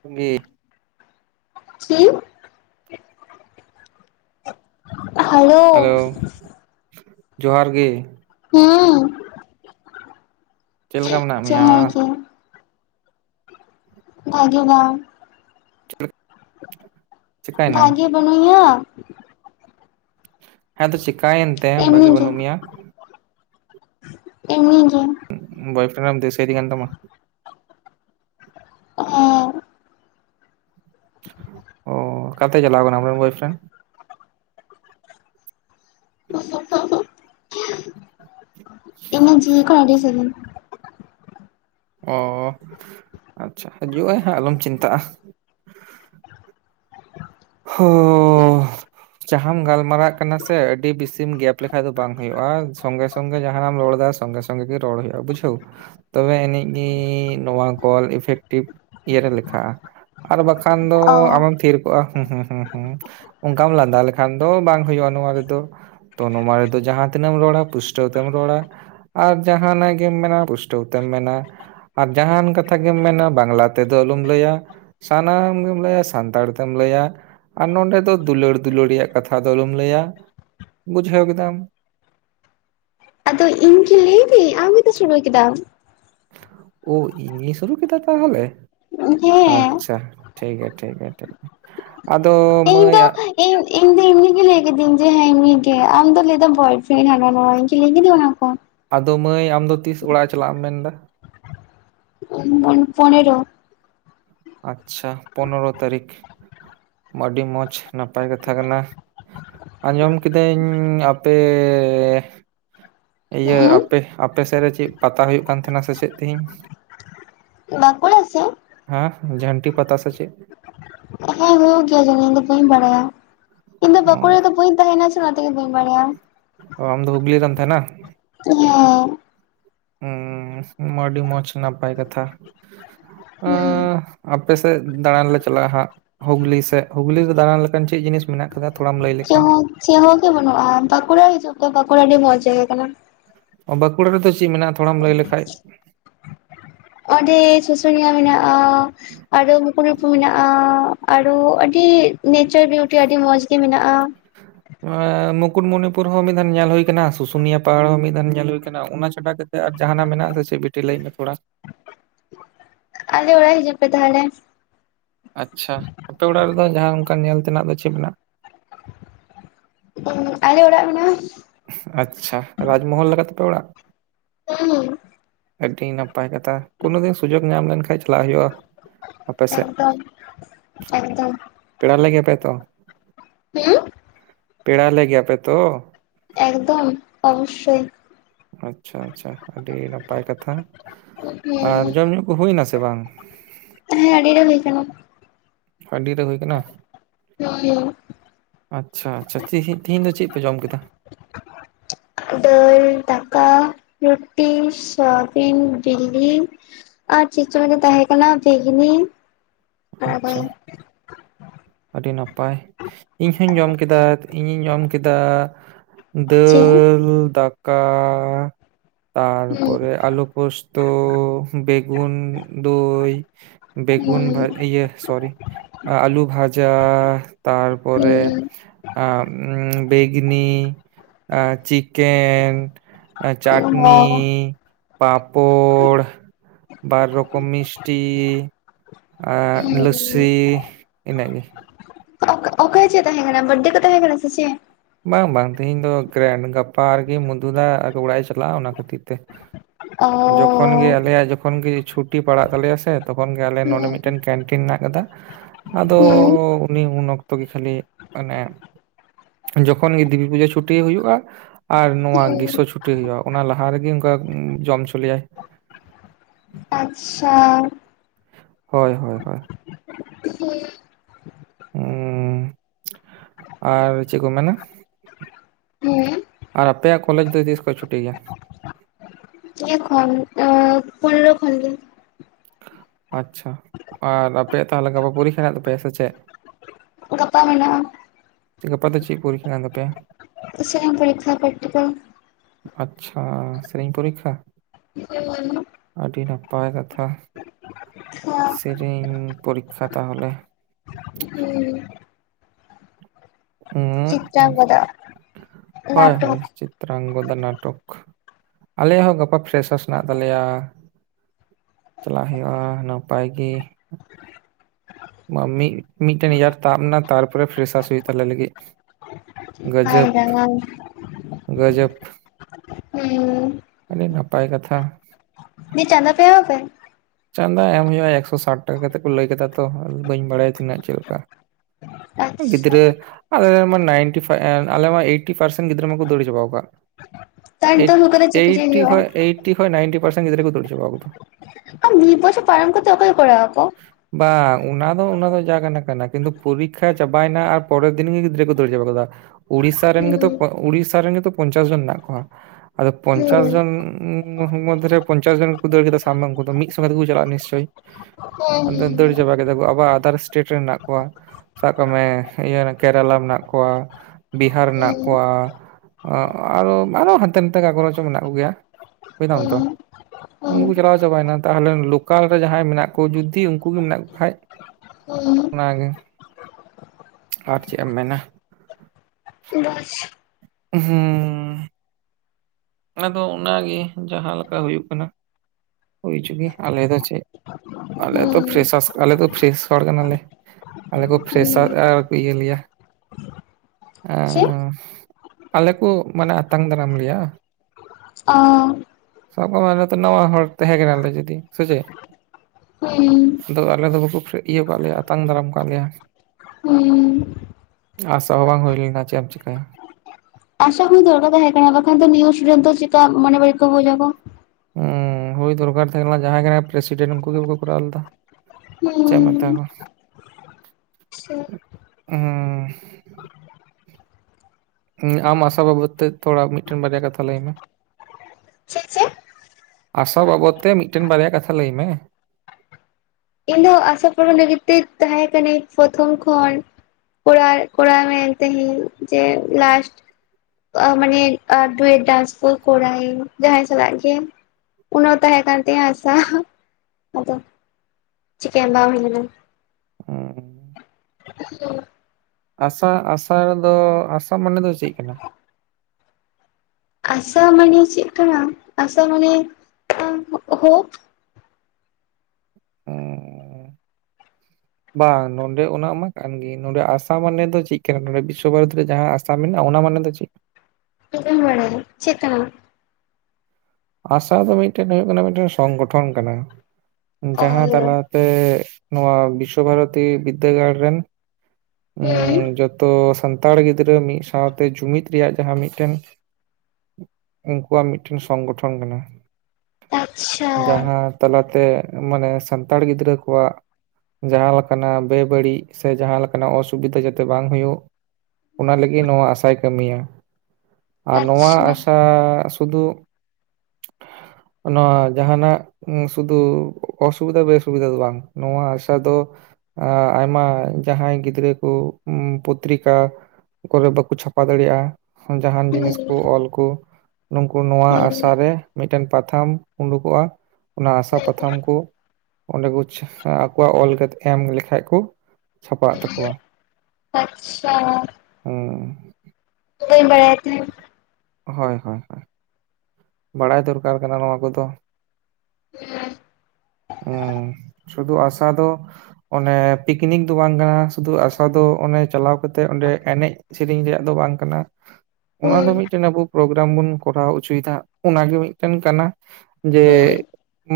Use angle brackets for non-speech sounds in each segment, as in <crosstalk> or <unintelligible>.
ᱛᱚ ᱜᱮ <unintelligible> ᱦᱮᱞᱳ! ᱡᱚᱦᱟᱨ ᱜᱮ᱾ ᱦᱮᱸ ᱪᱮᱫ ᱞᱮᱠᱟ ᱢᱮᱱᱟᱜ ᱢᱮᱭᱟ᱾ ᱵᱷᱟᱜᱮ ᱜᱮ ᱾ <unintelligible> ᱵᱷᱟᱜᱮ ᱵᱟᱹᱱᱩᱭᱟ ᱦᱮᱸᱛᱚ ᱪᱤᱠᱟᱭᱮᱱ ᱛᱮᱢ ᱵᱷᱟᱹᱜᱤ ᱵᱟᱹᱱᱩᱜ ᱢᱮᱭᱟ ᱮᱢᱱᱤ ᱜᱮ ᱵᱚᱭ ᱯᱷᱨᱮᱱᱰ ᱮᱢ ᱫᱤᱥᱟ. ᱭ ᱮ ᱠᱟᱱ ᱛᱟᱢᱟ ᱾ ᱦᱮᱸ ᱚ ᱚᱠᱟᱛᱮ ᱪᱟᱞᱟᱣ ᱠᱟᱱᱟᱭ ᱟᱢᱨᱮᱱ ᱵᱚᱭ ᱯᱷᱨᱮᱱᱰ <unintelligible> ᱤᱧᱟᱜ ᱡᱤᱣᱤ ᱠᱷᱚᱱ ᱟᱹᱰᱤ ᱥᱟᱸᱜᱤᱧ ᱚ ᱟᱪᱪᱷᱟ ᱦᱟᱡᱩᱜᱼᱟᱭ ᱱᱟᱦᱟᱸᱜ ᱟᱞᱚᱢ ᱪᱤᱱᱛᱟᱹᱜᱼᱟ ᱦᱳ ᱻ ᱡᱟᱦᱟᱸᱢ ᱜᱟᱞᱢᱟᱨᱟᱜ ᱠᱟᱱᱟ ᱥᱮ ᱟ. ᱰᱤ ᱵᱮᱥᱤᱢ ᱜᱮᱯ ᱞᱮᱠᱷᱟᱱ ᱫᱚ ᱵᱟᱝ ᱦᱳᱭᱜᱼᱟ ᱥᱚᱸᱜᱮ ᱥᱚᱸᱜᱮ ᱡᱟᱸᱦᱟᱱᱟᱜ ᱮᱢ ᱨᱚᱲ ᱫᱟ ᱥᱚᱸᱜᱮ ᱥᱚᱸᱜᱮ ᱜᱮᱭ ᱨᱚᱲ ᱦᱩᱭᱩᱜᱼᱟ ᱵᱩᱡᱷᱟᱹᱣ ᱛᱚᱵᱮ ᱟᱹᱱᱤᱡ ᱜᱮ ᱱᱚᱣᱟ ᱠᱚᱞ ᱤᱯᱷᱮᱠᱴᱤᱵᱷ ᱤᱭᱮ ᱨᱮ ᱞᱮᱠᱷᱟᱜᱼᱟ ᱟᱨ ᱵᱟᱠᱷᱟᱱ ᱟᱢ ᱫᱚ ᱚ ᱟᱢᱮᱢ ᱛᱷᱤᱨ ᱠᱚᱜᱼᱟ ᱦᱩᱸ ᱦᱩᱸ ᱦᱩᱸ ᱦᱩᱸ ᱱᱚᱝᱠᱟᱢ ᱞᱟᱸᱫᱟ ᱞᱮᱠᱷᱟᱱ ᱫᱚ ᱵᱟᱝ ᱦᱩᱭᱩᱜᱼᱟ ᱱᱚᱣᱟ ᱨᱮᱫᱚ ᱾ ᱛᱚ ᱱᱚᱣᱟ ᱨᱮᱫᱚ ᱡᱟᱦᱟᱸ ᱛᱤᱱᱟᱹᱜ ᱮᱢ ᱨᱚᱲᱟ ᱯᱩᱥᱴᱟᱹᱣ ᱛᱮᱢ ᱨᱚᱲᱟ ᱾ ᱟᱨ ᱡᱟᱦᱟᱸᱱᱟᱜ ᱜᱮᱢ ᱢᱮᱱᱟ ᱯᱩᱥᱴᱟᱹᱣ ᱛᱮᱢ ᱢᱮᱱᱟ ᱾ ᱟᱨ ᱡᱟᱦᱟᱸᱱ ᱠᱟᱛᱷᱟ ᱜᱮᱢ ᱢᱮᱱᱟ ᱵᱟᱝᱞᱟ ᱛᱮᱫᱚ ᱟᱞᱚᱢ ᱞᱟᱹᱭᱟ ᱾ ᱥᱟᱱᱟᱢ ᱜᱮᱢ ᱞᱟᱹᱭᱟ ᱥᱟᱱᱛᱟᱲ ᱛᱮᱢ ᱞᱟᱹᱭᱟ ᱟᱨ ᱱᱚᱸᱰᱮ ᱫᱚ ᱼᱼ ᱫᱩᱞᱟᱹᱲ ᱫᱩᱞᱟᱹᱲᱤ ᱨᱮᱭᱟᱜ ᱠᱟᱛᱷᱟ ᱫᱚ ᱟᱞᱚᱢ ᱞᱟᱹᱭᱟ ᱵᱩᱡᱷᱟᱹᱣ ᱠᱮᱫᱟᱢ ᱾ ᱟᱫᱚ ᱤᱧ ᱠᱤᱱ ᱞᱟᱹᱭ ᱫᱟ. ᱧ ᱟᱢ ᱜᱮᱛ ᱥᱩᱨᱩ ᱠᱮᱫᱟᱢ ᱾ ᱳ ᱤᱧ ᱜᱤᱧ ᱥᱩᱨᱩ ᱠᱮᱫᱟ ᱛᱟᱦᱚᱞᱮ ᱦᱮᱸ ᱟᱪᱷᱟ ᱾ ᱴᱷᱤᱠ ᱜᱮᱭᱟ ᱴᱷᱤᱠ ᱜᱮᱭᱟ ᱴᱷᱤᱠ ᱜᱮᱭᱟ ᱟᱫᱚ ᱤᱧ ᱢᱟᱹᱭ ᱫᱚ ᱾ ᱤᱧ ᱫᱚ ᱮᱢᱱᱤ ᱜᱮ ᱞᱟᱹᱭ ᱠᱤᱫᱤᱧ ᱡᱮ ᱦᱮᱸ ᱮᱢᱱᱤ ᱜᱮ ᱟᱢ ᱫᱚ ᱞᱟᱹᱭ ᱫᱟᱢ ᱵᱚᱭ ᱯᱷᱨᱮᱱᱰ ᱦᱟᱱᱟ ᱱᱚᱣᱟ ᱤᱧ ᱠᱤ ᱞᱟᱹᱭ ᱠᱤᱫᱤᱧ ᱚᱱᱟ ᱠᱚ ᱾ ᱟᱫᱚ ᱢᱟᱹᱭ ᱟᱢᱫᱚ ᱛᱤᱥ ᱚᱲᱟᱜ ᱪᱟᱞᱟᱜ ᱮᱢ ᱢᱮᱱ ᱮᱫᱟ ᱾ ᱯᱚᱱᱮᱨᱚ ᱾ ᱟᱪᱪᱷᱟ ᱯᱚᱱᱮᱨᱚ ᱛᱟᱨᱤᱠᱷ ᱟᱹᱰᱤ ᱢᱚᱸᱡᱽ ᱱᱟᱯᱟᱭ ᱠᱟᱛᱷᱟ ᱠᱟᱱᱟ ᱾ ᱟᱸᱡᱚᱢ ᱠᱤᱫᱟᱹᱧ ᱟᱯᱮ ᱤᱭᱟᱹ ᱦᱩᱸ ᱟᱯᱮ ᱟᱯᱮ ᱥᱮᱫ ᱨᱮ ᱪᱮᱫ ᱯᱟᱛᱟ ᱦᱩᱭᱩᱜ ᱠᱟᱱ ᱛᱟᱸᱦᱮᱱᱟ ᱥᱮ ᱪᱮᱫ ᱛᱮᱦᱮᱧ? ᱵᱟᱸᱠᱩᱲᱟ ᱥᱮᱫ ᱾ ᱦᱮᱸ ᱡᱷᱟᱱᱴᱤ ᱯᱟᱛᱟ ᱥᱮ ᱪᱮᱫ ᱾ ᱦᱮᱸ ᱦᱳᱭᱳᱜ ᱜᱮᱭᱟ ᱡᱟᱱᱤᱡ ᱤᱧ ᱫᱚ ᱵᱟ. ᱧ ᱵᱟᱲᱟᱭᱟ ᱤᱧ ᱫᱚ ᱵᱟᱸᱠᱩᱲᱟ ᱨᱮᱫᱚ ᱵᱟᱹᱧ ᱛᱟᱸᱦᱮᱱᱟ ᱥᱮ ᱚᱱᱟ ᱛᱮᱜᱮ ᱵᱟᱹᱧ ᱵᱟᱲᱟᱭᱟ ᱾ ᱚ ᱟᱢ ᱫᱚ ᱦᱩᱜᱞᱤ ᱨᱮ ᱛᱟᱸᱦᱮᱱᱟ ᱾ ᱦᱮᱸ ᱩᱸᱻ ᱟᱹᱰᱤ ᱢᱚᱡᱽ ᱱᱟᱯᱟᱭ ᱠᱟᱛᱷᱟ- ᱦᱮᱸ ᱟ ᱦᱩᱸ ᱾ ᱟᱯᱮᱥᱮᱫ ᱫᱟᱲᱟᱱ ᱞᱮ ᱪᱟᱞᱟᱜᱼᱟ ᱦᱟᱸᱜ, ᱦᱩᱜᱽᱞᱤ ᱥᱮᱫ, ᱦᱩᱜᱽᱞᱤ ᱨᱮ ᱫᱟᱬᱟᱱ ᱞᱮᱠᱟᱱ ᱪᱮᱫ ᱡᱤᱱᱤᱥ ᱢᱮᱱᱟᱜ-ᱟ? ᱟᱫᱚ ᱛᱷᱚᱲᱟᱢ ᱞᱟᱹᱭ ᱪᱮᱫ ᱞᱮᱠᱷᱟᱱ ᱾ ᱦᱚᱸ ᱪᱮᱫ ᱦᱚᱸ ᱜᱮ ᱵᱟᱹᱱᱩᱜᱼᱟ, ᱵᱟᱸᱠᱩᱲᱟ ᱦᱤᱡᱩᱜ ᱯᱮ ᱵᱟᱸᱠᱩᱲᱟ ᱟᱹᱰᱤ ᱢᱚᱸᱡᱽ ᱡᱟᱭᱜᱟ ᱠᱟᱱᱟ ᱾ ᱵᱟᱸᱠᱩᱲᱟ ᱨᱮᱫᱚ ᱪᱮᱫ ᱢᱮᱱᱟᱜᱼᱟ ᱛᱷᱚᱲᱟᱢ ᱞᱟᱹᱭ ᱞᱮᱠᱷᱟᱱ? ᱚᱸᱰᱮ ᱥᱩᱥᱩᱱᱤᱭᱟ ᱢᱮᱱᱟᱜᱼᱟ᱾ ᱟᱨᱚ <inaudible> <inaudible> ᱢᱮᱱᱟᱜᱼᱟ ᱟᱨᱚ ᱟᱹᱰᱤ ᱱᱮᱪᱟᱨ ᱵᱤᱭᱩᱴᱤ ᱟᱹᱰᱤ ᱢᱚᱸᱡᱽ ᱜᱮ ᱢᱮᱱᱟᱜᱼᱟ ᱢᱩᱠᱩᱴᱢᱩᱱᱤᱯᱩᱨ ᱦᱚᱸ ᱢᱤᱫ ᱫᱷᱟᱣ ᱧᱮᱞ ᱦᱩᱭ ᱟᱠᱟᱱᱟ ᱥᱩᱥᱩᱱᱤᱭᱟ ᱯᱟᱦᱟᱲ ᱦᱚᱸ ᱢᱤᱫ ᱫᱷᱟᱣ ᱧᱮᱞ ᱦᱩᱭᱩ ᱟᱠᱟᱱᱟ᱾ ᱚᱱᱟ ᱪᱷᱟᱰᱟ ᱠᱟᱛᱮ ᱟᱨ ᱡᱟᱦᱟᱸᱱᱟᱜ ᱢᱮᱱᱟᱜ ᱫᱚ ᱪᱮᱫ ᱵᱤᱴᱤ ᱞᱟᱹᱭ ᱢᱮ ᱛᱷᱚᱲᱟ ᱟᱞᱮ ᱚᱲᱟᱜ ᱦᱤᱡᱩᱜ ᱯᱮ ᱛᱟᱦᱚᱞᱮ ᱾ ᱟᱪᱷᱟ ᱟᱯᱮ ᱚᱲᱟᱜ ᱨᱮᱫᱚ ᱡᱟᱦᱟᱸ ᱚᱱᱠᱟ ᱧᱮᱞ ᱛᱮᱱᱟᱜ ᱫᱚ ᱪᱮᱫ ᱢᱮᱱᱟᱜᱼᱟ? ᱦᱚᱸ ᱟᱞᱮ ᱚᱲᱟᱜ ᱢᱮᱱᱟᱜᱼᱟ ᱟᱪᱪᱷᱟ ᱨᱟᱡᱽᱢᱚᱦᱚᱞ ᱞᱮᱠᱟ ᱛᱟᱯᱮ ᱚᱲᱟᱜ ᱾ ᱦᱩᱸ ᱟᱹᱰᱤ ᱱᱟᱯᱟᱭ ᱠᱟᱛᱷᱟ, ᱠᱳᱱᱳ ᱫᱤᱱ ᱥᱩᱡᱳᱜ ᱧᱟᱢ ᱞᱮᱱᱠᱷᱟᱱ‌ ᱪᱟᱞᱟᱣ ᱦᱩᱭᱩᱜᱼᱟ ᱾ ᱮᱠᱫᱚᱢ ᱮᱠᱫᱚᱢ ᱯᱮᱲᱟ ᱞᱮᱜᱮᱭᱟ ᱯᱮ ᱛᱚ ᱾ ᱦᱩᱸ ᱯᱮᱲᱟ ᱞᱮ ᱜᱮᱭᱟᱯᱮ ᱛᱚ ᱮᱠᱫᱚᱢ ᱚᱵᱚᱥᱥᱚᱭ ᱟᱪᱪᱷᱟ ᱟᱪᱪᱷᱟ ᱟᱹᱰᱤ ᱱᱟᱯᱟᱭ ᱠᱟᱛᱷᱟ ᱦᱩᱸ ᱟᱨ ᱡᱚᱢ ᱧᱩ ᱠᱚ ᱦᱩᱭᱱᱟ ᱥᱮ ᱵᱟᱝ? ᱦᱮᱸ ᱟᱹᱰᱤ ᱨᱮ ᱦᱩᱭ ᱟᱠᱟᱱᱟ᱾ ᱟᱸᱰᱤ ᱨᱮ ᱦᱩᱭ ᱠᱟᱱᱟᱹ ᱦᱳᱭ ᱦᱳᱭ ᱟᱪᱪᱷᱟ ᱟᱪᱪᱷᱟ ᱛᱤᱦᱤ ᱛᱤᱦᱤᱧ ᱫᱚ ᱪᱮᱫ ᱯᱮ ᱡᱚᱢ ᱠᱮᱫᱟ? <inaudible> ᱫᱟᱹᱞ ᱫᱟᱠᱟ ᱨᱩᱴᱤ ᱥᱳᱭᱟᱵᱤᱱ ᱵᱤᱞᱤ ᱟᱨ ᱪᱮᱫ ᱪᱚᱝ ᱛᱟᱦᱮᱠᱟᱱᱟ ᱠᱟᱱᱟ ᱵᱮᱜᱱᱤ ᱟᱪᱪᱷᱟ ᱟᱹᱰᱤ ᱱᱟᱯᱟᱭ ᱤᱧ ᱦᱚᱧ ᱡᱚᱢ ᱠᱮᱫᱟ ᱤᱧᱤᱧ ᱡᱚᱢ ᱠᱮᱫᱟᱸ ᱪᱮᱫ ᱫᱟᱹᱞ ᱫᱟᱠᱟ ᱛᱟᱨᱯᱚᱨᱮ ᱟᱞᱩ ᱯᱳᱥᱛᱚ ᱵᱮᱜᱩᱱ ᱫᱟᱹᱭ ᱵᱮᱜᱩᱱ ᱵᱷᱟ ᱤᱭᱟᱹ ᱥᱚᱨᱤ ᱟᱞᱩ ᱵᱷᱟᱡᱟ ᱛᱟᱨᱯᱚᱨᱮ ᱟᱸᱜ ᱵᱮᱜᱽᱱᱤ ᱮᱸ ᱪᱤᱠᱮᱱ ᱮᱸ ᱪᱟᱴᱱᱤ ᱯᱟᱯᱚᱲ ᱵᱟᱨ ᱨᱚᱠᱚᱢ ᱢᱤᱥᱴᱤ ᱟᱨ ᱞᱩᱥᱥᱤ ᱤᱱᱟᱹᱜ ᱜᱮ ᱚᱠᱚ ᱚᱠᱚᱭᱟᱜ ᱪᱮᱫ ᱛᱟᱦᱮᱸ ᱠᱟᱱᱟ᱾ ᱵᱟᱰᱮ ᱠᱚ ᱛᱟᱦᱮᱸ ᱠᱟᱱᱟ ᱥᱮ ᱪᱮᱫ? ᱵᱟᱝ ᱵᱟᱝ ᱛᱮᱦᱤᱧ ᱫᱚ ᱜᱨᱮᱱ ᱜᱟᱯᱟ ᱟᱨᱠᱤ ᱢᱩᱫᱷᱩ ᱫᱟ ᱟᱠᱚ ᱚᱲᱟᱜ ᱮ ᱪᱟᱞᱟᱜᱼᱟ ᱚᱱᱟ ᱠᱷᱟᱹᱛᱤᱨ ᱛᱮ᱾ ᱡᱚᱠᱷᱚᱱ ᱜᱮ ᱚ ᱟᱞᱮᱭᱟᱜ ᱡᱚᱠᱷᱚᱱ ᱜᱮ ᱪᱷᱩᱴᱤ ᱯᱟᱲᱟᱜ ᱛᱟᱞᱮᱭᱟ ᱥᱮ ᱛᱚᱠᱷᱚᱱ ᱜᱮ ᱟᱞᱮ ᱱᱚᱰᱮ ᱢᱤᱫᱴᱮᱱ ᱦᱩᱸ <unintelligible> ᱢᱮᱱᱟᱜ ᱠᱟᱫᱟ ᱟᱫᱚ ᱩᱱᱤ ᱩᱱ ᱚᱠᱛᱚ ᱜᱮ ᱠᱷᱟᱹᱞᱤ ᱚᱱᱮ ᱡᱚᱠᱷᱚᱱ ᱜᱮ ᱫᱮᱵᱤ ᱯᱩᱡᱟᱹ ᱪᱷᱩᱴᱤ ᱦᱩᱭᱩᱜᱼᱟ ᱟᱨ ᱱᱚᱣᱟ ᱦᱩᱸ ᱜᱤᱨᱥᱚ ᱪᱷᱩᱴᱤ ᱦᱳᱭᱳᱜ-ᱟ ᱚᱱᱟ ᱞᱟᱦᱟ ᱨᱮᱜᱮ ᱚᱱᱠᱟ ᱡᱚᱢ ᱦᱚᱪᱚ ᱞᱮᱭᱟᱭ ᱟᱪᱷᱟ ᱦᱳᱭ ᱦᱳᱭ ᱦᱳᱭ <unintelligible> ᱩᱸ ᱟᱨ ᱪᱮᱫ ᱠᱚ ᱢᱮᱱᱟ ᱦᱮᱸ ᱟᱨ ᱟᱯᱮᱭᱟᱜ ᱠᱚᱞᱮᱡᱽ ᱫᱚ ᱛᱤᱥ ᱠᱷᱚᱡ ᱪᱷᱩᱴᱤ ᱜᱮᱭᱟ? ᱤᱭᱟᱹ ᱠᱷᱚᱱ ᱮᱸ ᱯᱳᱭᱞᱳ ᱠᱷᱚᱱ ᱜᱮ ᱟᱪᱪᱷᱟ ᱟᱨ ᱟᱯᱮᱭᱟᱜ ᱛᱟᱦᱚᱞᱮ ᱜᱟᱯᱟ ᱯᱚᱨᱤᱠᱠᱷᱟ ᱦᱮᱱᱟᱜ ᱛᱟᱯᱮᱭᱟ ᱥᱮ ᱪᱮᱫ? <unintelligible> ᱢᱮᱱᱟᱜᱼᱟ ᱜᱟᱯᱟ ᱫᱚ ᱪᱮᱫ ᱯᱚᱨᱤᱠᱠᱷᱟ ᱠᱟᱱ ᱛᱟᱯᱮᱭᱟ? ᱮᱥᱟᱭᱤᱱ ᱯᱚᱨᱤᱠᱠᱷᱟ ᱯᱨᱮᱠᱴᱤᱠᱮᱞ ᱟᱪᱷᱟ ᱥᱮᱨᱮᱧ ᱯᱚᱨᱤᱠᱠᱷᱟ ᱦᱩᱸ ᱟᱹᱰᱤ ᱱᱟᱯᱟᱭ ᱠᱟᱛᱷᱟ ᱦᱩᱸ ᱥᱮᱨᱤᱧ ᱯᱚᱨᱤᱠᱠᱷᱟ ᱛᱟᱦᱚᱞᱮ ᱩᱸᱜ <unintelligible> ᱱᱟᱴᱚᱠ ᱛᱨᱚᱝᱜᱚ ᱫᱚ ᱱᱟᱴᱚᱠ, ᱟᱞᱮᱭᱟᱜ ᱦᱚᱸ ᱜᱟᱯᱟ ᱯᱷᱨᱮᱥᱟᱥ ᱦᱮᱱᱟᱜ ᱛᱟᱞᱮᱭᱟ᱾ ᱪᱟᱞᱟᱜ ᱦᱩᱭᱩᱜᱼᱟ ᱱᱟᱯᱟᱭ ᱜᱮ ᱵᱟᱝ ᱢᱤᱫ ᱢᱤᱫᱴᱮᱱ ᱤᱭᱟᱨ ᱛᱟᱯ ᱱᱟ ᱛᱟᱨᱯᱚᱨᱮ ᱯᱷᱨᱮᱥᱟᱥ ᱦᱩᱭᱩᱜ ᱛᱟᱞᱮ ᱞᱟᱹᱜᱤᱫ ᱜᱟᱡᱟᱯ ᱜᱟᱡᱟᱯ ᱦᱩᱸ ᱟᱹᱰᱤ ᱱᱟᱯᱟᱭ ᱠᱟᱛᱷᱟ <unintelligible> ᱪᱟᱸᱫᱟ ᱯᱮ ᱮᱢᱟ ᱯᱮ ᱪᱟᱸᱫᱟ ᱮᱢ ᱦᱩᱭᱩᱜᱼᱟ ᱮᱠᱥᱚ ᱥᱟᱴ ᱴᱟᱠᱟ ᱠᱟᱛᱮᱫ ᱠᱚ ᱞᱟᱹᱭ ᱠᱮᱫᱟ ᱛᱚ ᱟᱫᱚ ᱵᱟᱹᱧ ᱵᱟᱲᱟᱭᱟ ᱛᱤᱱᱟᱹᱜ ᱪᱮᱫ ᱞᱮᱠᱟ᱾ ᱜᱤᱫᱽᱨᱟᱹ ᱟᱞᱮᱢᱟ ᱱᱟᱭᱤᱱᱴᱤ ᱟᱞᱮᱢᱟ ᱮᱭᱤᱴᱴᱤ ᱯᱟᱨᱥᱮᱱᱴ ᱜᱤᱫᱽᱨᱟᱹ ᱢᱟᱠᱚ ᱫᱟᱹᱲᱤ ᱪᱟᱵᱟ ᱠᱟᱜ᱾ ᱮᱭᱮᱴ, ᱮᱭᱮᱴᱴᱤ, ᱮᱭᱮᱴᱴᱤ ᱠᱷᱚᱱ ᱱᱟᱴᱤ ᱯᱟᱨᱥᱮᱱᱴ ᱜᱤᱫᱽᱨᱟᱹ ᱠᱚ ᱫᱟᱹᱲ ᱪᱟᱵᱟ ᱠᱟᱫᱟ᱾ ᱢᱤᱫ ᱵᱚᱪᱮ ᱯᱟᱨᱟᱢ ᱠᱚᱛᱮ ᱚᱠᱚᱭᱮ ᱠᱚᱨᱟᱣ ᱠᱚᱣᱟ ᱵᱟᱝ ᱚᱱᱟ ᱫᱚ ᱚᱱᱟ ᱫᱚ ᱡᱟ ᱠᱟᱱᱟ ᱠᱟᱱᱟ ᱠᱤᱱᱛᱩ ᱯᱚᱨᱤᱠᱠᱷᱟ ᱪᱟᱵᱟᱭᱱᱟ ᱟᱨ ᱯᱚᱨᱮᱨ ᱫᱤᱱᱜ ᱜᱤᱫᱽᱨᱟᱹ ᱠᱚ ᱫᱟᱹᱲ ᱪᱟᱵᱟ ᱠᱮᱫᱟ᱾ ᱩᱲᱤᱥᱥᱟ ᱨᱮᱱ ᱜᱮᱛᱚ ᱩᱲᱤᱥᱥᱟ ᱨᱮᱱ ᱜᱮᱛᱚ ᱯᱚᱧᱪᱟᱥ ᱡᱚᱱ ᱢᱮᱱᱟᱜ ᱠᱚᱣᱟ᱾ ᱟᱫᱚ ᱯᱚᱧᱪᱟᱥ ᱡᱚᱱ ᱢᱩᱫᱽᱫᱷᱮᱨᱮ ᱯᱚᱧᱪᱟᱥ ᱡᱚᱱ ᱠᱚ ᱫᱟᱹᱲ ᱠᱮᱫᱟ, ᱥᱟᱵ ᱢᱮ ᱩᱱᱠᱩ ᱫᱚ ᱢᱤᱫ ᱥ ᱠᱚ ᱪᱟᱞᱟᱜᱼᱟ ᱱᱤᱥᱪ ᱫᱟᱹᱲ ᱪᱟᱵᱟ ᱠᱮᱫᱟ ᱠᱚ ᱟᱵᱟᱨ ᱟᱫᱟᱨ ᱮᱴᱮᱴ ᱨᱮ ᱢᱮᱱᱟᱜ ᱠᱚᱣᱟ ᱥᱟᱵ ᱠᱟᱜ ᱢᱮ ᱤᱭᱟᱹ ᱠᱮᱨᱟᱞᱟ ᱢᱮᱱᱟᱜ ᱠᱚᱣᱟ, ᱵᱤᱦᱟᱨ ᱢᱮᱱᱟᱜ ᱠᱚᱣᱟ, ᱚ ᱟᱨᱚ, ᱟᱨᱚ ᱦᱟᱱᱛᱮ ᱱᱟᱛᱮ ᱚᱠᱟ ᱠᱚᱨᱮᱪᱚ ᱢᱮᱱᱟᱜ ᱠᱚᱜᱮᱭᱟ, ᱵᱩᱡ ᱫᱟᱢ ᱛᱚ᱾ ᱩᱱᱠᱩ ᱠᱚ ᱪᱟᱞᱟᱣ ᱪᱟᱵᱟᱭᱮᱱᱟ, ᱛᱟᱦᱚᱞᱮ ᱞᱳᱠᱟᱞ ᱨᱮ ᱡᱟᱦᱟᱸᱭ ᱢᱮᱱᱟᱜ ᱠᱚ ᱡᱫᱤ ᱩᱱᱠᱩ ᱜᱮ ᱢᱮᱱᱟᱜ ᱠᱚ ᱠᱷᱟᱡ, ᱦᱩᱸ ᱚᱱᱟᱜᱮ ᱟᱨ ᱪᱮᱫ ᱮᱢ ᱢᱮᱱᱟ ᱵ ᱦᱩᱸ ᱟᱫᱚ ᱚᱱᱟᱜᱮ ᱡᱟᱦᱟᱸ ᱞᱮᱠᱟ ᱦᱩᱭᱩᱜ ᱠᱟᱱᱟ, ᱦᱩᱭᱪᱤ ᱟᱞᱮ ᱫᱚ ᱪᱮᱫ᱾ ᱟᱞᱮ ᱫᱚ ᱯᱷᱨᱮᱥ ᱟᱞᱮ ᱫᱚ ᱯᱷᱨᱮᱥ ᱦᱚᱲ ᱠᱟᱱᱟᱞᱮ᱾ ᱟᱞᱮ ᱠᱚ ᱯᱷᱨᱮᱥᱟ ᱠᱚ ᱤᱭᱟᱹ ᱞᱮᱭᱟ᱾ ᱟᱞᱮ ᱠᱚ ᱢᱟᱱᱮ ᱟᱛᱟᱝ ᱫᱟᱨᱟᱢ ᱞᱮᱭᱟ ᱚᱻ ᱥᱟ ᱠᱚ ᱢᱮ ᱛᱚ ᱱᱟᱣᱟ ᱦᱚᱲᱛᱮ ᱦ ᱱᱟᱞᱮ ᱡᱩᱫᱤ ᱥᱩᱡᱮ ᱦᱩᱸ ᱟᱫᱚ ᱟᱞᱮ ᱫᱚ ᱵᱟᱠᱚ ᱤᱭᱟᱹ ᱠᱫᱟᱜ ᱞᱮᱭᱟ ᱟᱛᱟᱝ ᱫᱟᱨᱟᱢ ᱟᱠᱟᱫ ᱞᱮᱭᱟ᱾ ᱦᱮᱸ ᱟᱥ ᱦᱚᱸᱵᱷᱟᱝ ᱦᱩᱭ ᱱᱟᱪ ᱟᱢ ᱪᱮᱠᱟ ᱟᱥᱟ ᱠᱚ ᱫᱚᱨᱠᱟ ᱦ ᱠᱟᱱᱟ ᱵᱟᱠᱷᱟᱱ ᱱᱤᱭ ᱥᱩ ᱫᱚ ᱪᱤᱠᱟ ᱢᱚᱱᱮ ᱵᱟᱹᱲᱤᱡ ᱠᱚ ᱵᱩᱡᱟᱠᱚ ᱦᱸ ᱦᱳᱭ ᱫᱚᱨᱠᱟᱨ ᱛᱟᱦᱮᱸ ᱞᱮ ᱠᱟᱱᱟ ᱡᱟᱦᱟᱸᱭ ᱠᱟᱱᱟ ᱯᱨᱮᱥᱤᱰᱮᱱᱴ ᱩᱱᱠᱩ ᱜᱮ ᱵᱟᱠᱚ ᱠᱚᱨᱟᱣ ᱞᱮᱫᱟ ᱾ ᱪᱮᱫ ᱢᱮᱛᱟ ᱠᱚ, ᱦᱩᱸ᱾ ᱩᱸ ᱟᱢ ᱟᱥᱟ ᱵᱟᱵᱚᱛ ᱛᱮ ᱛᱷᱚᱲᱟ ᱢᱤᱫᱴᱮᱱ ᱵᱟᱨᱭᱟ ᱠᱟᱛᱷᱟ ᱞᱟᱹᱭ ᱢᱮ᱾ <unintelligible> ᱟᱥᱟ ᱵᱟᱵᱚᱛ ᱛᱮ ᱢᱤᱫᱴᱮᱱ ᱵᱟᱨᱭᱟ ᱠᱟᱛᱷᱟ ᱞᱟᱹᱭ ᱢᱮ᱾ ᱤᱧ ᱫᱚ ᱟᱥᱟ ᱯᱩᱨᱚᱱ ᱞᱟᱹᱜᱤᱫ ᱛᱮ ᱛᱟᱦᱮᱸ ᱠᱟᱱᱟᱹᱧ ᱯᱨᱚᱛᱷᱚᱢ ᱠᱷᱚᱱ᱾ ᱠᱚᱨᱟᱣ ᱠᱚᱨᱟᱣ ᱢᱮᱱ ᱛᱮᱦᱤᱧ ᱡᱮ ᱞᱟᱥᱴ ᱢᱟᱱᱮ ᱟᱫᱳ ᱰᱟᱱᱥ ᱠᱚᱨᱟᱣ ᱤᱧ ᱡᱟᱦᱟᱸᱟᱭ ᱥᱟᱞᱟᱜ ᱜᱮ ᱩᱱᱟᱹ ᱛᱟᱦᱮᱸ ᱠᱟᱱ ᱛᱤᱧᱟᱹ ᱟᱥᱟ, ᱟᱫᱚ ᱪᱤᱠᱮᱱ ᱵᱟᱝ ᱦᱩᱭᱞᱮᱱᱟ ᱦᱮᱸ <inaudible> ᱟᱥᱟ ᱟᱥᱟ ᱨᱮᱫᱚ ᱟᱥᱟ ᱢᱟᱱᱮ ᱫᱚ ᱪᱮᱫ ᱠᱟᱱᱟ ᱟ ᱢᱟᱱᱮ ᱪᱮᱫ ᱠᱟᱱᱟ ᱟᱥᱟ ᱢᱟᱱᱮ ᱩᱸ <inaudible> ᱵᱟᱝ ᱱᱚᱰᱮ ᱚᱱᱟ ᱢᱟ ᱠᱟᱱ ᱜᱮ ᱱᱚᱰᱮ ᱟᱥᱟᱢ ᱢᱟᱱᱮ ᱫᱚ ᱪᱮᱫ ᱠᱟᱱᱟ ᱱᱚᱰᱮ ᱵᱤᱥᱥᱚ ᱵᱷᱟᱨᱚᱛᱤ ᱨᱮ ᱡᱟᱦᱟᱸ ᱪᱟᱢᱤᱱ ᱚᱱᱟ ᱢᱟᱱᱮ ᱫᱚ ᱪᱮᱫ? <unintelligible> ᱪᱮᱫ ᱠᱟᱱᱟ ᱟᱥᱟ ᱫᱚ ᱢᱤᱫᱴᱮᱱ ᱦᱩᱭᱩᱜ ᱠᱟᱱᱟ ᱢᱤᱫᱴᱮᱱ ᱥᱚᱝᱜᱚᱴᱷᱚᱱ ᱠᱟᱱᱟ, ᱚ ᱡᱟᱦᱟᱸ ᱛᱟᱞᱟ ᱦᱩᱸ ᱮᱻ ᱱᱚᱣᱟ ᱵᱤᱥᱥᱚ ᱵᱷᱟᱨᱚᱛᱤ ᱵᱤᱫᱽᱫᱟᱹᱜᱟᱲ ᱨᱮᱱ ᱩᱸ ᱡᱚᱛᱚ ᱥᱟᱱᱛᱟᱲ ᱜᱤᱫᱽᱨᱟᱹ ᱢᱤᱫ ᱥᱟᱶᱛᱮ ᱡᱩᱢᱤᱫ ᱨᱮᱭᱟᱜ ᱡᱟᱦᱟᱸᱦᱟ ᱢᱤᱫᱴᱮᱱ ᱩᱱᱠᱩᱣᱟᱜ ᱢᱤᱫᱴᱮᱱ ᱥᱚᱝᱜᱚᱴᱷᱚᱱ ᱠᱟᱱᱟ ᱟᱪᱪᱷᱟ ᱡᱟᱦᱟᱸ ᱛᱟᱞᱟᱛᱮ ᱢᱟᱱᱮ ᱥᱟᱱᱛᱟᱲ ᱜᱤᱫᱽᱨᱟᱹ ᱠᱚᱣᱟᱜ ᱡᱟᱦᱟᱸ ᱞᱮᱠᱟᱱᱟᱜ ᱵᱮᱵᱟᱹᱲᱤᱡ ᱥᱮ ᱡᱟᱦᱟᱸ ᱞᱮᱠᱟ ᱚᱥᱩᱵᱤᱫᱷᱟ ᱡᱟᱛᱮ ᱵᱟᱝ ᱦᱩᱭᱩᱜᱜ ᱚᱱᱟ ᱞᱟᱹᱜᱤᱫ ᱱᱚᱣᱟ ᱟᱥᱟᱭ ᱠᱟᱹᱢᱤᱭᱟ ᱟᱨ ᱱᱚᱣᱟ ᱟᱪᱪᱷᱟ ᱟᱥᱟ ᱥᱩᱫᱩ <inaudible> ᱱᱚᱣᱟ ᱡᱟᱦᱟᱸᱱᱟᱜ ᱥᱩᱫᱩ ᱚᱥᱩᱵᱤᱫᱷᱟ ᱵᱥᱩᱵᱤᱫᱟ ᱫᱚ ᱵᱟᱝ ᱱᱚᱣᱟ ᱟᱥᱟ ᱫᱚ ᱟᱭᱢᱟ ᱡᱟᱦᱟᱸᱭ ᱜᱮ ᱜᱤᱫᱽᱨᱟᱹ ᱠᱚ ᱯᱚᱛᱨᱤᱠᱟ ᱠᱚᱨᱮ ᱵᱟᱠᱚ ᱪᱷᱟᱯᱟ ᱫᱟᱲᱮᱭᱟᱜᱼᱟ ᱡᱟᱦᱟᱱ ᱦᱩᱸ ᱡᱤᱱᱤᱥᱠᱩ ᱚᱞᱠᱩ ᱱᱩᱠᱩ ᱱᱚᱣᱟ ᱦᱩᱸ ᱟᱥᱟᱨᱮ ᱢᱤᱫᱴᱮᱱ ᱯᱟᱛᱷᱟᱢ ᱩᱰᱩᱠᱚᱜᱼᱟ ᱚᱱᱟ ᱦᱥᱟ ᱯᱟᱛᱷᱟᱢ ᱠᱚ ᱚᱸᱰᱮ ᱠᱚ <unintelligible> ᱟᱠᱚᱣᱟᱜ ᱚᱞ ᱠᱟᱛᱮ ᱮᱢ ᱞᱮᱠᱷᱟᱡ ᱠᱚ ᱪᱷᱟᱯᱟᱜ ᱛᱟᱠᱚᱣᱟ᱾ ᱟᱪᱪᱷᱟ ᱦᱩᱸ ᱵᱟᱧ ᱵᱟᱰᱟᱭ ᱛᱟᱦᱮᱱ <unintelligible> ᱦᱚᱭ ᱦᱚᱭ ᱦᱚᱭ ᱵᱟᱲᱟᱭ ᱫᱚᱨᱠᱟᱨ ᱠᱟᱱᱟ ᱱᱚᱣᱟ ᱠᱚᱫᱚ <inaudible> ᱦᱩᱸ ᱥᱩᱫᱩ ᱟᱥᱟ ᱫᱚ ᱚᱱᱮ ᱯᱤᱠᱱᱤᱠ ᱫᱚ ᱵᱟᱝ ᱠᱟᱱᱟ ᱥᱩᱫᱩ ᱟᱥᱟ ᱫᱚ ᱚᱱᱮ ᱪᱟᱞᱟᱣ ᱠᱟᱛᱮᱜ ᱚᱸᱰᱮ ᱮᱱᱮᱡ ᱥᱮᱨᱮᱧ ᱨᱮᱭᱟᱜ ᱫᱚ ᱵᱟᱝ ᱠᱟᱱᱟ ᱚᱱᱟ ᱫᱚ ᱦᱩᱸ ᱢᱤᱫᱴᱮᱱ ᱟᱵᱚ ᱯᱨᱳᱜᱨᱟᱢ ᱵᱩᱱ ᱠᱚᱨᱟᱣ ᱚᱪᱚᱭᱮᱫᱟ ᱚᱱᱟᱜᱮ ᱢᱤᱫᱴᱮᱱ ᱠᱟᱱᱟ᱾ ᱡᱮ ᱦᱩᱸ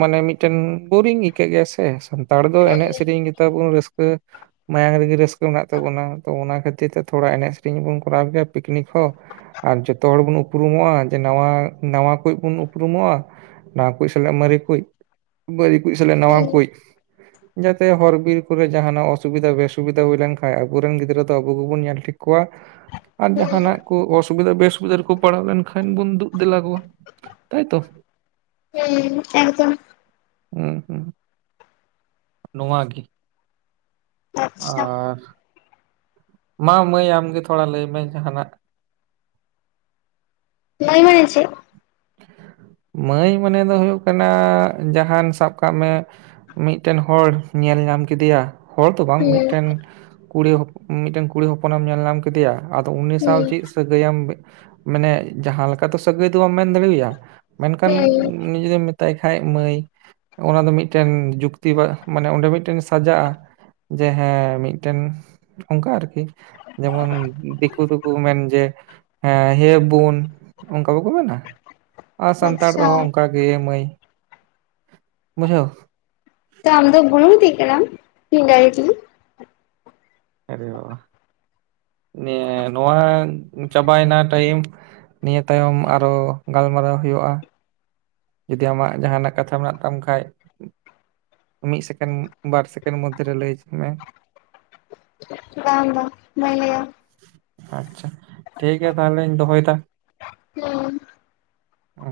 ᱢᱟᱱᱮ ᱢᱤᱫᱴᱮᱱ ᱵᱳᱨᱤᱝ ᱟᱹᱭᱠᱟᱹᱜ ᱜᱮᱭᱟ ᱥᱮ ᱥᱟᱱ ᱥᱟᱱᱛᱟᱲ ᱫᱚ ᱮᱱᱮᱡ ᱥᱮᱨᱮᱧ ᱜᱮᱛᱟᱵᱚᱱ ᱨᱟᱹᱥᱠᱟᱹ ᱢᱟᱭᱟᱝ ᱨᱮᱜᱮ ᱨᱟᱹᱥᱠᱟᱹ ᱢᱮᱱᱟᱜ ᱛᱟᱵᱚᱱᱟ ᱛᱚ ᱚᱱᱟ ᱠᱷᱟᱹᱛᱤᱨ ᱛᱮ ᱛᱷᱚᱲᱟ ᱮᱱᱮᱡ ᱥᱮᱨᱮᱧ ᱵᱚᱱ ᱠᱚᱨᱟᱣ ᱜᱮᱭᱟ ᱯᱤᱠᱱᱤᱠ ᱦᱚᱸ ᱟᱨ ᱡᱚᱛᱚ ᱦᱚᱲ ᱵᱚᱱ ᱩᱯᱨᱩᱢᱚᱜᱼᱟ ᱡᱮ ᱱᱟᱣᱟ ᱱᱟᱣᱟ ᱠᱚ ᱵᱚᱱ ᱩᱯᱨᱩᱢᱚᱜᱼᱟ ᱱᱟ ᱠᱩ ᱥᱟᱞᱟᱜ ᱢᱟᱨᱮ ᱠᱩ ᱢᱟᱨᱟᱹᱨᱮ ᱠᱩ ᱥᱟᱞᱟᱜ ᱱᱟᱣᱟ ᱠᱩ ᱡᱟᱛᱮ ᱦᱚᱨ ᱵᱤᱨ ᱠᱚᱨᱮ ᱡᱟᱦᱱᱟᱜ ᱚᱥᱩᱵᱤᱫᱟ ᱵᱥᱩᱵᱤᱫᱷᱟ ᱦ ᱦᱩᱭ ᱞᱮᱱ ᱠᱷᱟᱱ ᱟᱵᱚᱨᱮᱱ ᱜᱤᱫᱽᱨᱟᱹ ᱫᱚ ᱟᱵᱚ ᱜᱮᱵᱚᱱ ᱧᱮᱞ ᱴᱷᱤᱠ ᱠᱚᱣᱟ ᱟᱨ ᱡᱟᱦᱟᱱᱟᱜ ᱠᱚ ᱚᱥᱩᱵᱤᱫᱟ ᱵᱥᱩᱵᱤᱫᱟ ᱨᱮᱠᱚ ᱯᱟᱲᱟᱣ ᱞᱮᱱᱠᱷᱟᱱ ᱵᱚᱱ ᱫᱩᱜ ᱫᱮᱞᱟ ᱠᱚᱣᱟ ᱛᱟᱭ ᱛᱚ ᱦᱮᱸ ᱮᱠᱫᱚᱢ ᱦᱩ ᱦᱩᱸ ᱱᱚᱣᱟ ᱜᱮ ᱟᱨ ᱢᱟ ᱢᱟᱹᱭ ᱟᱢᱜᱮ ᱛᱷᱚᱲᱟ ᱞᱟᱹᱭᱢᱮ ᱡᱟᱦᱟᱱᱟᱜ ᱵᱟᱹᱝ ᱢᱮᱪ <unintelligible> ᱢᱟᱹᱭ ᱢᱟᱱᱮ ᱫᱚ ᱦᱩᱭᱩᱜ ᱠᱟᱱᱟ ᱡᱟᱦᱟᱱ ᱥᱟᱵ ᱠᱟᱜ ᱢᱮ ᱢᱤᱫᱴᱮᱱ ᱦᱚᱲ ᱧᱮᱞ ᱧᱟᱢ ᱠᱮᱫᱮᱭᱟ ᱦᱚᱲ ᱫᱚᱚ ᱵᱟᱝ ᱢᱤᱫᱴᱮᱱ ᱠᱩᱲᱤ ᱦᱚ ᱢᱤᱫᱴᱮᱱ ᱠᱩᱲᱤ ᱦᱚᱯᱚᱱᱮᱢ ᱧᱮᱞ ᱧᱢ ᱠᱮᱫᱮᱭᱟ ᱟᱫᱚ ᱩᱱᱤ ᱥᱟᱶ ᱪᱮᱫ ᱥᱟᱹᱜᱟᱹᱭᱟᱢ ᱢᱟᱱᱮ ᱡᱟᱦᱟᱸ ᱞᱮᱠᱟ ᱫᱚ ᱥᱟᱹᱜᱟᱹᱭ ᱫᱚ ᱵᱟᱢ ᱢᱮᱱ ᱫᱟᱲᱮᱣᱟᱭᱟ ᱢᱮᱱᱠᱷᱟᱱ ᱩᱱᱤ ᱡᱩᱫᱤᱢ ᱢᱮᱛᱟᱭ ᱠᱷᱟᱱ ᱢᱟᱹᱭ ᱚᱱᱟ ᱫᱚ ᱢᱤᱫᱴᱮᱱ ᱡᱩᱠᱛᱤ ᱵᱟ ᱢᱟᱱᱮ ᱚᱸᱰᱮ ᱢᱤᱫᱴᱮᱱ ᱥᱟᱡᱟᱜᱼᱟ᱾ ᱡᱟ ᱦᱮᱸ ᱢᱤᱫᱴᱮᱱ ᱚᱱᱠᱟ ᱟᱨᱠᱤ ᱡᱮᱢᱚᱱ ᱫᱤᱠᱩ ᱫᱚᱠᱚ ᱢᱮᱱ ᱡᱮ ᱦᱮᱸ ᱦᱮᱵᱩᱱ ᱚᱱᱠᱟ ᱵᱟᱠᱚ ᱢᱮᱱᱟ ᱟᱨ ᱥᱟᱱᱛᱟᱲ ᱛᱮᱦᱚᱸ ᱚᱱᱠᱟ ᱜᱮ ᱢᱟᱹᱭ ᱵᱩᱡᱷᱟᱹᱣ ᱛᱚ ᱟᱢ ᱫᱚ ᱵ <unintelligible> <unintelligible> ᱟᱨᱮ ᱵᱟᱵᱟ ᱱᱮ ᱱᱚᱣᱟ ᱪᱟᱵᱟᱭᱮᱱᱟ ᱴᱟᱭᱤᱢ ᱱᱤᱭᱟᱹ ᱛᱟᱭᱚᱢ ᱟᱨᱚ ᱜᱟᱞᱢᱟᱨᱟᱣ ᱦᱩᱭᱩᱜᱼᱟ ᱡᱚᱫᱤ ᱟᱢᱟᱜ ᱡᱟᱦᱟᱱᱟᱜ ᱠᱟᱛᱷᱟ ᱢᱮᱱᱟᱜ ᱛᱟᱢ ᱠᱷᱟᱡ ᱢᱤᱫ ᱥᱮᱠᱮᱱᱰ ᱵᱟᱨ ᱥᱮᱠᱮᱱᱰ ᱢᱚᱫᱽᱫᱷᱮ ᱨᱮ ᱞᱟᱹᱭ ᱦᱚᱪᱚ ᱢᱮ ᱵᱟᱝ ᱫᱚ ᱵᱟᱝ ᱞᱟᱤᱭᱟ ᱟᱪᱪᱷᱟ ᱴᱷᱤᱠᱜᱮᱭᱟ ᱛᱟᱦᱚᱞᱮᱧ ᱫᱚᱦᱚᱭᱫᱟ ᱾ ᱚ